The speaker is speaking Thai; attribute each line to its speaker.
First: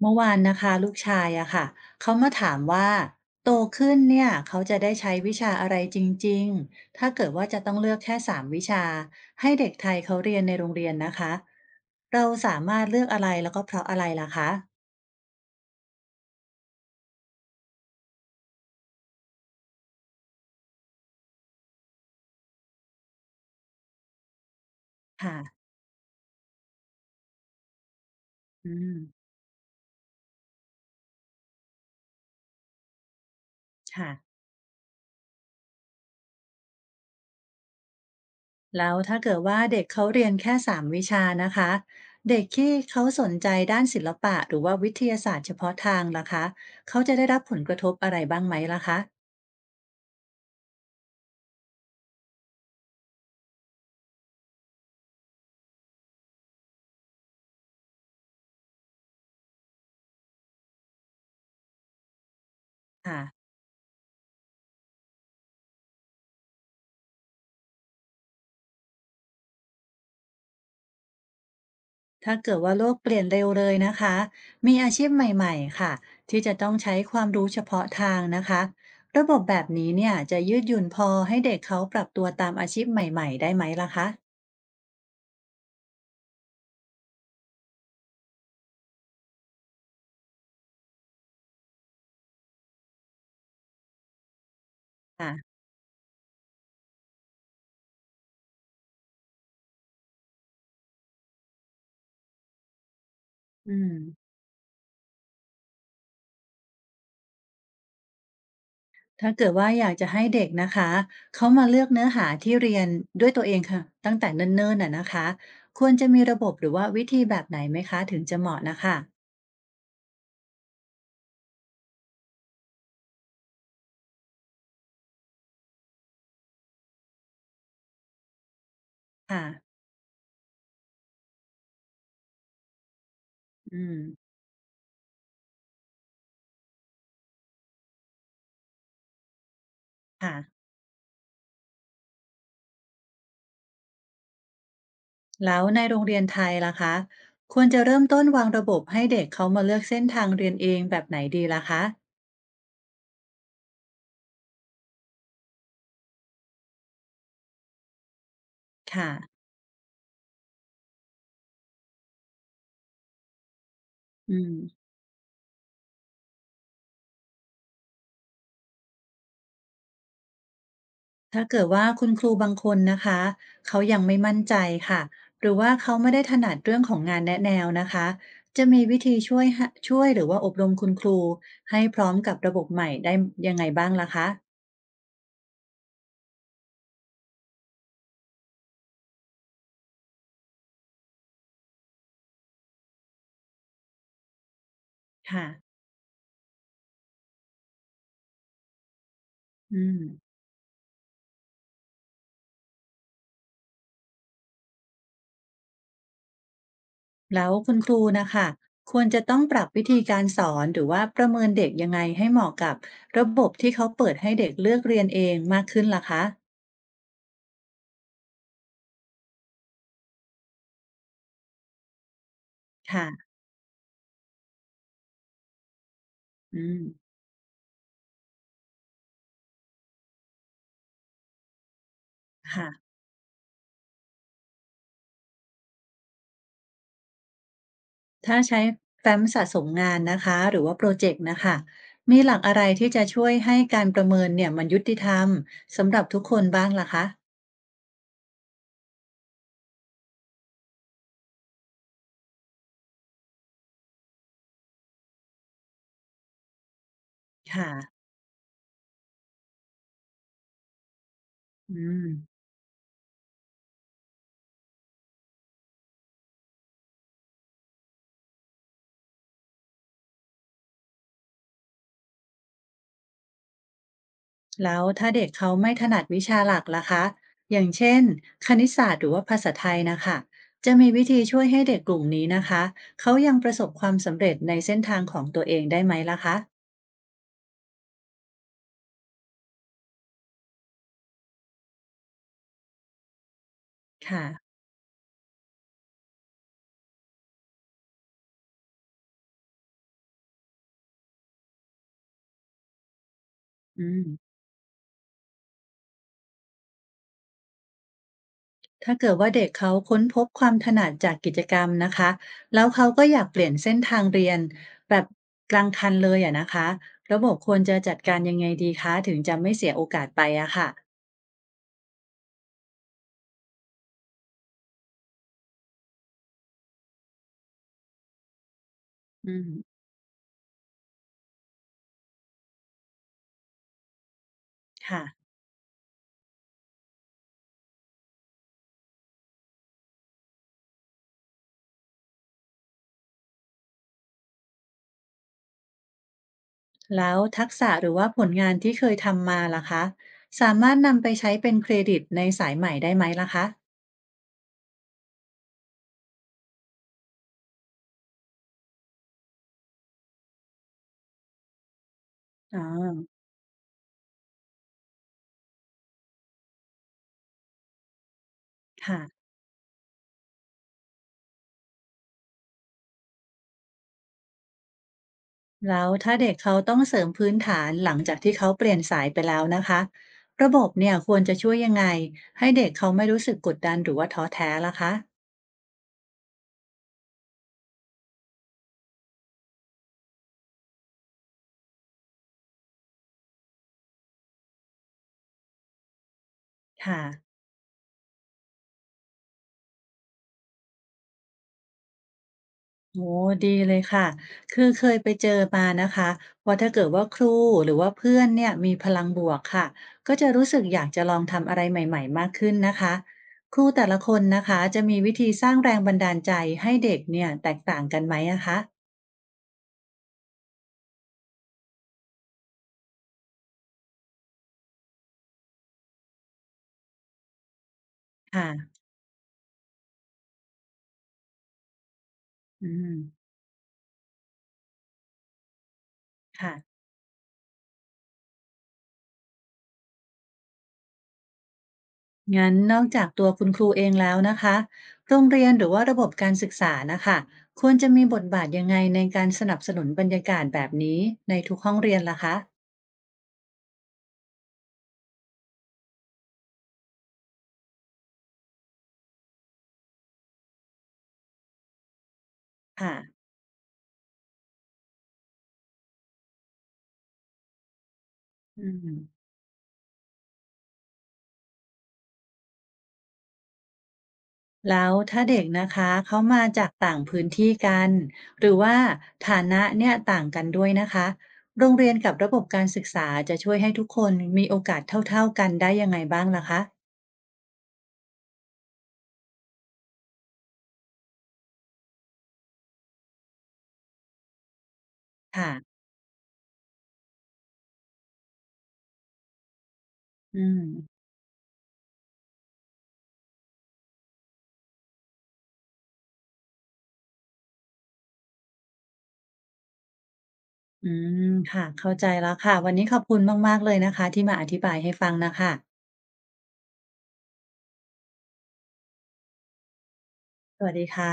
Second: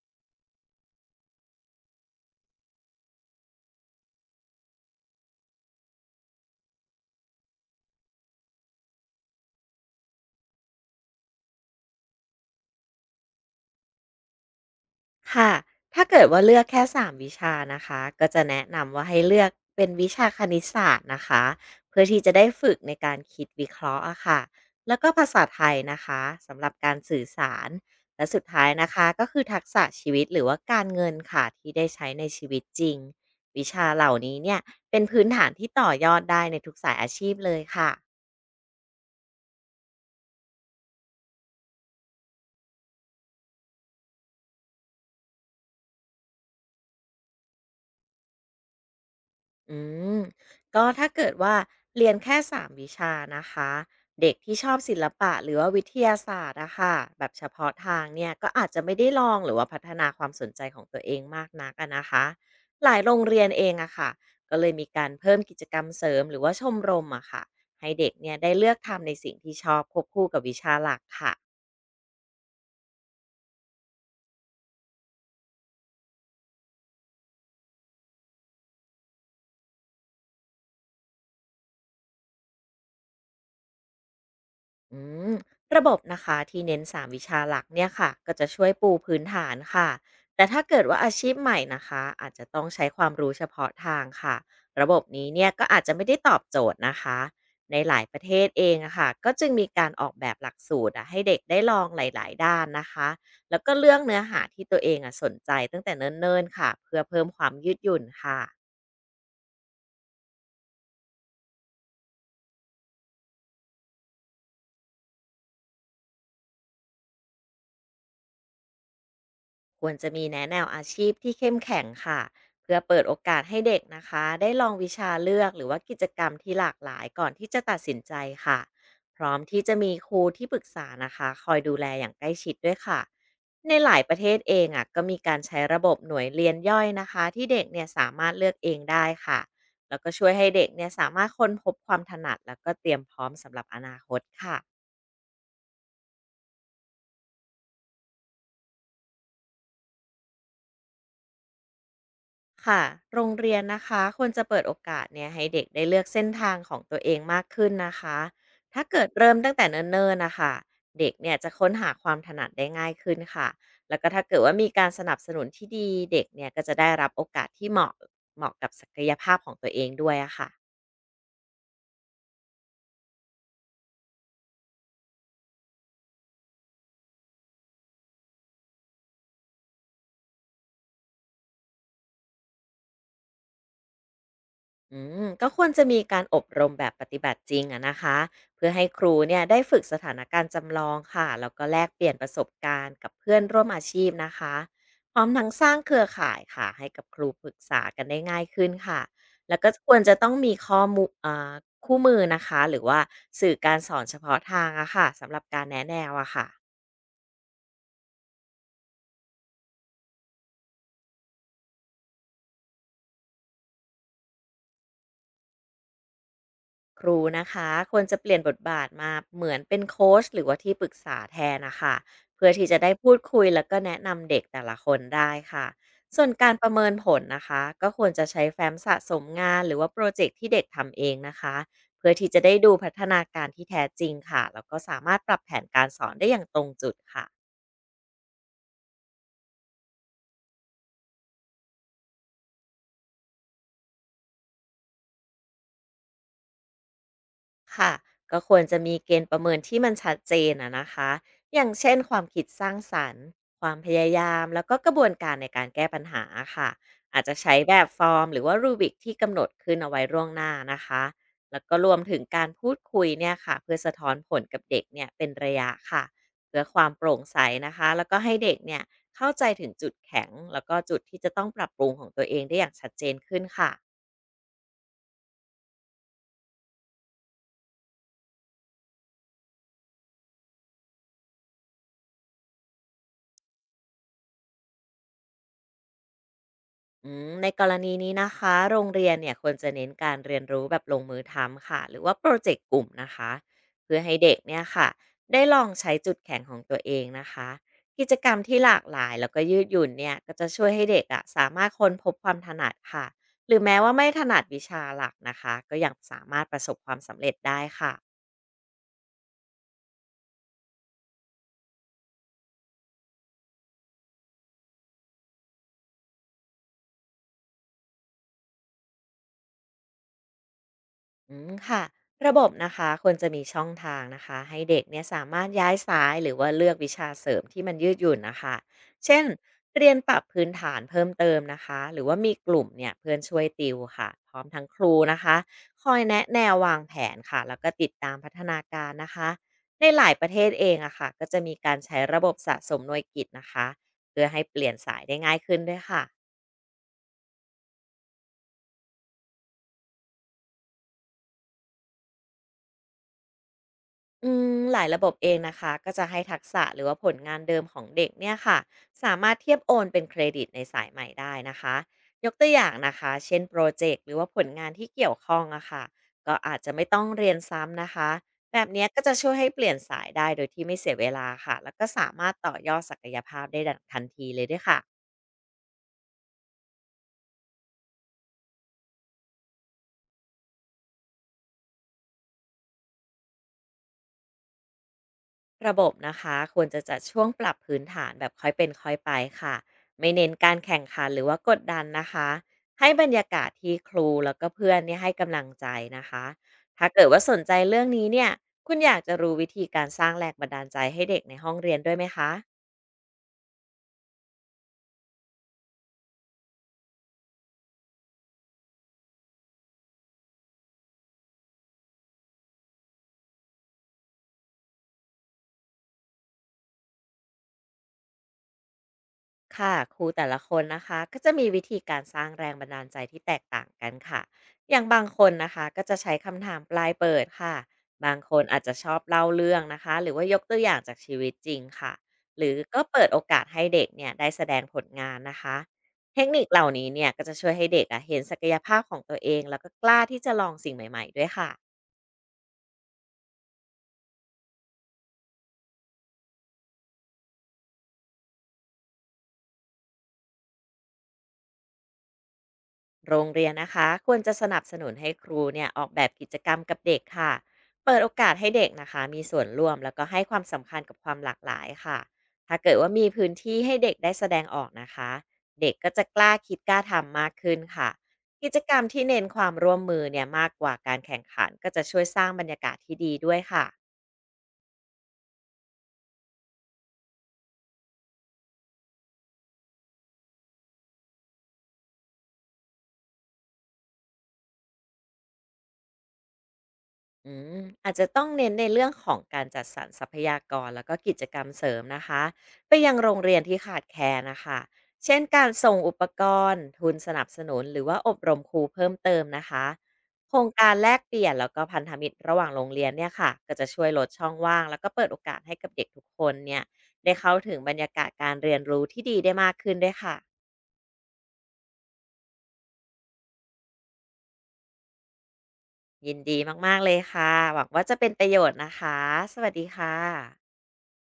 Speaker 1: เมื่อวานนะคะลูกชายอะค่ะเขามาถามว่าโตขึ้นเนี่ยเขาจะได้ใช้วิชาอะไรจริงๆถ้าเกิดว่าจะต้องเลือกแค่สามวิชาให้เด็กไทยเขาเรียนในโรงเรียนนะคะเราสามารถเลือกอะไรแล้วก็เพราะอะไรล่ะคะ
Speaker 2: ค่ะ ถ้าเกิดว่าเลือกแค่3วิชานะคะ ก็จะแนะนำว่าให้เลือกเป็นวิชาคณิตศาสตร์นะคะ เพื่อที่จะได้ฝึกในการคิดวิเคราะห์อะค่ะ แล้วก็ภาษาไท
Speaker 1: ค่ะ
Speaker 2: ยนะคะสำหรับการสื่อสาร และสุดท้าย
Speaker 1: อื
Speaker 2: นะคะก็
Speaker 1: ม
Speaker 2: คือทักษะชีวิตหรือว่าการเงินค่ะที่ได้ใช้ในชีวิตจริง วิชาเหล่า
Speaker 1: ค่ะ
Speaker 2: นี้เนี่ยเป็นพื้นฐานที่ต่อยอดได้ในทุกสายอาชีพเลยค่ะ
Speaker 1: แล้วถ้าเกิดว่าเด็กเขาเรียนแค่สามวิชานะคะเด็กที่เขาสนใจด้านศิลปะหรือว่าวิทยาศาสตร์เฉพาะทางล่ะคะเขาจะได้รับผลกระทบอะไรบ้างไหมล่ะคะ
Speaker 2: อืมก็ถ้าเกิดว่าเรียนแค่สามวิชานะคะเด็กที่ชอบศิลปะหรือว่าวิทยาศาสตร์อะค่ะแบบเฉพาะทางเนี่ยก็อาจจะไม่ได้ลองหรือว่าพัฒนาความสนใจของตัวเองมากนักอะนะคะหลายโรงเรีย
Speaker 1: ค่ะ
Speaker 2: นเองอะค่ะก็เลยมีการเพิ่มกิจกรรมเสริมหรือว่าชมรมอะค่ะให้เด็กเนี่ยได้เลือกทำในสิ่งที่ชอบควบคู่กับวิชาหลักค่ะ
Speaker 1: ถ้าเกิดว่าโลกเปลี่ยนเร็วเลยนะคะมีอาชีพใหม่ๆค่ะที่จะต้องใช้ความรู้เฉพาะทางนะคะระบบแบบนี้เนี่ยจะยืดหยุ่นพอให้เด็กเขาปรับตัวตามอาชีพใหม่ๆได้ไหมล่ะคะ
Speaker 2: อืมระบบนะคะที่เน้นสามวิชาหลักเนี่ยค่ะก็จะช่วยปูพื้นฐานค่ะแต่ถ้าเกิดว่าอาชีพใหม่นะคะอาจจะต้องใช้ความรู้เฉพาะทางค่ะระบบนี้เนี่ย
Speaker 1: ค่ะ
Speaker 2: ก็อาจจะไม่ได้ตอบโจทย์นะคะในหลายประเทศเองอะค่ะก็จึงมีการออกแบบหลักสูตรอะให้เด็กได้ลองหลายๆด้านนะคะแล้ว
Speaker 1: อื
Speaker 2: ก็เลื
Speaker 1: ม
Speaker 2: อกเนื้อหาที่ตัวเองอะสนใจตั้งแต่เนิ่นๆค่ะเพื่อเพิ่มความยืดหยุ่นค่ะ
Speaker 1: ถ้าเกิดว่าอยากจะให้เด็กนะคะเขามาเลือกเนื้อหาที่เรียนด้วยตัวเองค่ะตั้งแต่เนิ่นๆน่ะนะคะควรจะมีระบบหรือว่าวิธีแบบไหนไหมคะถึงจะเหมาะนะคะ
Speaker 2: ควรจะมีแนะแนวอาชีพที่เข้มแข็งค่ะเพื่อเปิดโอกาสให้เด็กนะคะได้ลองวิชาเลือกหรือว่ากิจกรรมที่หลากหลายก่อนที่จะตัดสินใจค่ะพร้อม
Speaker 1: ค่ะ
Speaker 2: ที่จะมีครูที่ปรึกษานะคะคอยดูแลอย่างใกล้ชิดด้วยค่ะใน
Speaker 1: อื
Speaker 2: ห
Speaker 1: ม
Speaker 2: ลายประเทศเองอ่ะก็มีการใช้ระบบหน่วยเรียนย่อยนะคะที่เด็กเนี่ยสามารถเลือกเองได้ค่ะแล้วก็ช่วย
Speaker 1: ค่ะ
Speaker 2: ให้เด็กเนี่ยสามารถค้นพบความถนัดแล้วก็เตรียมพร้อมสำหรับอนาคตค่ะ
Speaker 1: แล้วในโรงเรียนไทยล่ะคะควรจะเริ่มต้นวางระบบให้เด็กเขามาเลือกเส้นทางเรียนเองแบบไหนดีล่ะคะ
Speaker 2: ค่ะโรงเรียนนะคะควรจะเปิดโอกาสเนี่ยให้เด็กได้เลือกเส้นทางของตัวเองมากขึ้นนะคะถ้าเกิด
Speaker 1: ค่ะ
Speaker 2: เริ่มตั้งแต่เนิ่นๆนะคะเด็กเนี่ยจะค้นหาความถนัดได้ง่ายขึ้นค่ะแล้วก็ถ้า
Speaker 1: อื
Speaker 2: เกิด
Speaker 1: ม
Speaker 2: ว่ามีการสนับสนุนที่ดีเด็กเนี่ยก็จะได้รับโอกาสที่เหมาะกับศักยภาพของตัวเองด้วยอะค่ะ
Speaker 1: ถ้าเกิดว่าคุณครูบางคนนะคะเขายังไม่มั่นใจค่ะหรือว่าเขาไม่ได้ถนัดเรื่องของงานแนะแนวนะคะจะมีวิธีช่วยหรือว่าอบรมคุณครูให้พร้อมกับระบบใหม่ได้ยังไงบ้างล่ะคะ
Speaker 2: อืมก็ควรจะมีการอบรมแบบปฏิบัติจริงอะนะคะเพื่อให้ครูเนี่ยได้ฝึกสถานการณ์จำลองค่ะแล้วก็แลกเปลี่ยนประสบการณ์กับเพื่อนร่วมอาชีพนะคะพร้อม
Speaker 1: ค่ะ
Speaker 2: ทั้งสร้างเครือข่ายค่ะให้กับครูปรึกษากันได้ง่ายขึ้นค่ะแล้วก็
Speaker 1: อื
Speaker 2: ควร
Speaker 1: ม
Speaker 2: จะต้องมีข้อมูลคู่มือนะคะหรือว่าสื่อการสอนเฉพาะทางอะค่ะสำหรับการแนะแนวอะค่ะ
Speaker 1: แล้วคุณครูนะคะควรจะต้องปรับวิธีการสอนหรือว่าประเมินเด็กยังไงให้เหมาะกับระบบที่เขาเปิดให้เด็กเลือกเรียนเองมากขึ้นล่ะคะ
Speaker 2: ครูนะคะควรจะเปลี่ยนบทบาทมาเหมือนเป็นโค้ชหรือว่าที่ปรึกษาแทนนะคะเพื่อที่จะได้
Speaker 1: ค่ะ
Speaker 2: พูดคุยแล้วก็แนะนำเด็กแต่ละคนได้ค่ะส่วนการ
Speaker 1: อื
Speaker 2: ประ
Speaker 1: ม
Speaker 2: เมินผลนะคะก็ควรจะใช้แฟ้มสะสมงานหรือว่าโปรเจกต์ที่เด็กทำเองนะคะเพื่อที่จะได้
Speaker 1: ค่ะ
Speaker 2: ดูพัฒนาการที่แท้จริงค่ะแล้วก็สามารถปรับแผนการสอนได้อย่างตรงจุดค่ะ
Speaker 1: ถ้าใช้แฟ้มสะสมงานนะคะหรือว่าโปรเจกต์นะคะมีหลักอะไรที่จะช่วยให้การประเมินเนี่ยมันยุติธรรมสำหรับทุกคนบ้างล่ะคะ
Speaker 2: ค่ะก็ควรจะมีเกณฑ์ประเมินที่มันชัดเจนอะนะคะอย่างเช่นความคิดสร้างสรรค์ความพยายามแล้วก็กระบวนการในการแก้ปัญหาค่ะอาจจะใช้
Speaker 1: ค่ะ
Speaker 2: แบบฟอร์มหรือว่ารูบิกที่กำหนดขึ้นเอาไว้ล่วงหน้านะคะแล้วก็
Speaker 1: อื
Speaker 2: รวมถึง
Speaker 1: ม
Speaker 2: การพูดคุยเนี่ยค่ะเพื่อสะท้อนผลกับเด็กเนี่ยเป็นระยะค่ะเพื่อความโปร่งใสนะคะแล้วก็ให้เด็กเนี่ยเข้าใจถึงจุดแข็งแล้วก็จุดที่จะต้องปรับปรุงของตัวเองได้อย่างชัดเจนขึ้นค่ะ
Speaker 1: แล้วถ้าเด็กเขาไม่ถนัดวิชาหลักล่ะคะอย่างเช่นคณิตศาสตร์หรือว่าภาษาไทยนะคะจะมีวิธีช่วยให้เด็กกลุ่มนี้นะคะเขายังประสบความสำเร็จในเส้นทางของตัวเองได้ไหมล่ะคะ
Speaker 2: อืมในกรณีนี้นะคะโรงเรียนเนี่ยควรจะเน้นการเรียนรู้แบบลงมือทำค่ะหรือว่าโปรเจกต์กลุ่มนะคะเพื่อให้
Speaker 1: ค่ะ
Speaker 2: เด็กเนี่ยค่ะได้ลองใช้จุดแข็งของตัวเองนะคะกิจกรรมที่หลากหลายแล้วก็ยืดหยุ่นเนี่ยก็จะช่วยให้เด็กอะสามารถค้นพบความถนัดค่ะหรือแม้
Speaker 1: อื
Speaker 2: ว่า
Speaker 1: ม
Speaker 2: ไม่ถนัดวิชาหลักนะคะก็ยังสามารถประสบความสำเร็จได้ค่ะ
Speaker 1: ถ้าเกิดว่าเด็กเขาค้นพบความถนัดจากกิจกรรมนะคะแล้วเขาก็อยากเปลี่ยนเส้นทางเรียนแบบกลางคันเลยอะนะคะระบบควรจะจัดการยังไงดีคะถึงจะไม่เสียโอกาสไปอะค่ะ
Speaker 2: อืมค่ะระบบนะคะควรจะมีช่องทางนะคะให้เด็กเนี่ยสามารถย้ายสายหรือว่าเลือกวิชาเสริมที่มันยืดหยุ่นนะคะเช่น
Speaker 1: อืม
Speaker 2: เรียนปรับพื้นฐานเพิ่มเติมนะคะหรือว่ามีกลุ่มเนี่ยเพื่อนช่วยติวค่ะพร้อมทั้งครูนะ
Speaker 1: ค่ะ
Speaker 2: คะคอยแนะแนววางแผนค่ะแล้วก็ติดตามพัฒนาการนะคะในหลายประเทศเองอะค่ะก็จะมีการใช้ระบบสะสมหน่วยกิตนะคะเพื่อให้เปลี่ยนสายได้ง่ายขึ้นด้วยค่ะ
Speaker 1: แล้วทักษะหรือว่าผลงานที่เคยทำมาล่ะคะสามารถนำไปใช้เป็นเครดิตในสายใหม่ได้ไหมล่ะคะ
Speaker 2: อืมหลายระบบเองนะคะก็จะให้ทักษะหรือว่าผลงานเดิมของเด็กเนี่ยค่ะสามารถเทียบโอนเป็นเครดิตในสายใหม่ได้นะคะยกตัว
Speaker 1: อ๋
Speaker 2: อ
Speaker 1: อ
Speaker 2: ย่างนะคะเช่นโปรเจกต์หรือว่าผลงานที่เกี่ยวข้องอะค่ะก็อาจจะไม่ต้องเรียนซ้ำนะคะแบบเนี้ย
Speaker 1: ค่ะ
Speaker 2: ก็จะช่วยให้เปลี่ยนสายได้โดยที่ไม่เสียเวลาค่ะแล้วก็สามารถต่อยอดศักยภาพได้ดังทันทีเลยด้วยค่ะ
Speaker 1: แล้วถ้าเด็กเขาต้องเสริมพื้นฐานหลังจากที่เขาเปลี่ยนสายไปแล้วนะคะระบบเนี่ยควรจะช่วยยังไงให้เด็กเขาไม่รู้สึกกดดันหรือว่าท้อแท้ล่ะคะ
Speaker 2: ระบบนะคะควรจะจัดช่วงปรับพื้นฐานแบบค่อยเป็นค่อยไปค่ะไม่เน้นการแข่งขันหรือว่ากดดันนะคะให้บรรยากาศที่ครูแล้วก็เพื่อนเนี่ยให้กำลังใจนะคะถ้า
Speaker 1: ค่ะ
Speaker 2: เกิดว่าสนใจเรื่องนี้เนี่ยคุณอยากจะรู้วิธีการสร้างแรงบันดาลใจให้เด็กในห้องเรียนด้วยไหมคะ
Speaker 1: โอ้ดีเลยค่ะคือเคยไปเจอมานะคะว่าถ้าเกิดว่าครูหรือว่าเพื่อนเนี่ยมีพลังบวกค่ะก็จะรู้สึกอยากจะลองทำอะไรใหม่ๆมากขึ้นนะคะครูแต่ละคนนะคะจะมีวิธีสร้างแรงบันดาลใจให้เด็กเนี่ยแตกต่างกันไหมอะคะ
Speaker 2: ค่ะครูแต่ละคนนะคะก็จะมีวิธีการสร้างแรงบันดาลใจที่แตกต่างกันค่ะอย่างบางคนนะคะก็จะใช้คำถามปลายเปิดค่ะบางคนอาจจะ
Speaker 1: ค่ะ
Speaker 2: ชอบเล่าเรื่องนะคะหรือว่ายกตัวอย่างจากชีวิตจริงค่ะหรือ
Speaker 1: อื
Speaker 2: ก็
Speaker 1: ม
Speaker 2: เปิดโอกาสให้เด็กเนี่ยได้แสดงผลงานนะคะเทคนิค
Speaker 1: ค่ะ
Speaker 2: เหล่านี้เนี่ยก็จะช่วยให้เด็กอะเห็นศักยภาพของตัวเองแล้วก็กล้าที่จะลองสิ่งใหม่ๆด้วยค่ะ
Speaker 1: งั้นนอกจากตัวคุณครูเองแล้วนะคะโรงเรียนหรือว่าระบบการศึกษานะคะควรจะมีบทบาทยังไงในการสนับสนุนบรรยากาศแบบนี้ในทุกห้องเรียนล่ะคะ
Speaker 2: โรงเรียนนะคะควรจะสนับสนุนให้ครูเนี่ยออกแบบกิจกรรมกับเด็กค่ะเปิดโอกาสให้เด็กนะคะมีส่วนร่วมแล้วก็ให้ความสำคัญกับความหลากหลายค่ะถ้าเกิดว่า
Speaker 1: ค่ะ
Speaker 2: มีพื้นที่ให้เด็กได้แสดงออกนะคะเด็กก็จะกล้าคิดกล้าทำมากขึ้นค่ะกิจ
Speaker 1: อื
Speaker 2: กรรมที่เน้น
Speaker 1: ม
Speaker 2: ความร่วมมือเนี่ยมากกว่าการแข่งขันก็จะช่วยสร้างบรรยากาศที่ดีด้วยค่ะ
Speaker 1: แล้วถ้าเด็กนะคะเขามาจากต่างพื้นที่กันหรือว่าฐานะเนี่ยต่างกันด้วยนะคะโรงเรียนกับระบบการศึกษาจะช่วยให้ทุกคนมีโอกาสเท่าๆกันได้ยังไงบ้างล่ะคะ
Speaker 2: อืมอาจจะต้องเน้นในเรื่องของการจัดสรรทรัพยากรแล้วก็กิจกรรมเสริมนะคะไปยังโรงเรียนที่ขาดแคลนนะคะเช่นกา
Speaker 1: ค่ะ
Speaker 2: รส่งอุปกรณ์ทุนสนับสนุนหรือว่าอบรมครูเพิ่มเติมนะคะโคร
Speaker 1: อื
Speaker 2: ง
Speaker 1: ม
Speaker 2: การแลกเปลี่ยนแล้วก็พันธมิตรระหว่างโรงเรียนเนี่ยค่ะก็จะช่วยลดช่องว่างแล้วก็เปิดโอกาสให้กับเด็กทุกคนเนี่ยได้เข้าถึงบรรยากาศการเรียนรู้ที่ดีได้มากขึ้นด้วยค่ะ
Speaker 1: อืมค่ะเข้าใจแล้วค่ะวันนี้ขอบคุณมากๆเลยนะคะที่มาอธิบายให้ฟังนะค่ะ
Speaker 2: ยินดีมากๆเลยค่ะหวังว่าจะเป็นประโยชน์นะคะสวัสดีค่ะ
Speaker 1: สวัสดีค่ะ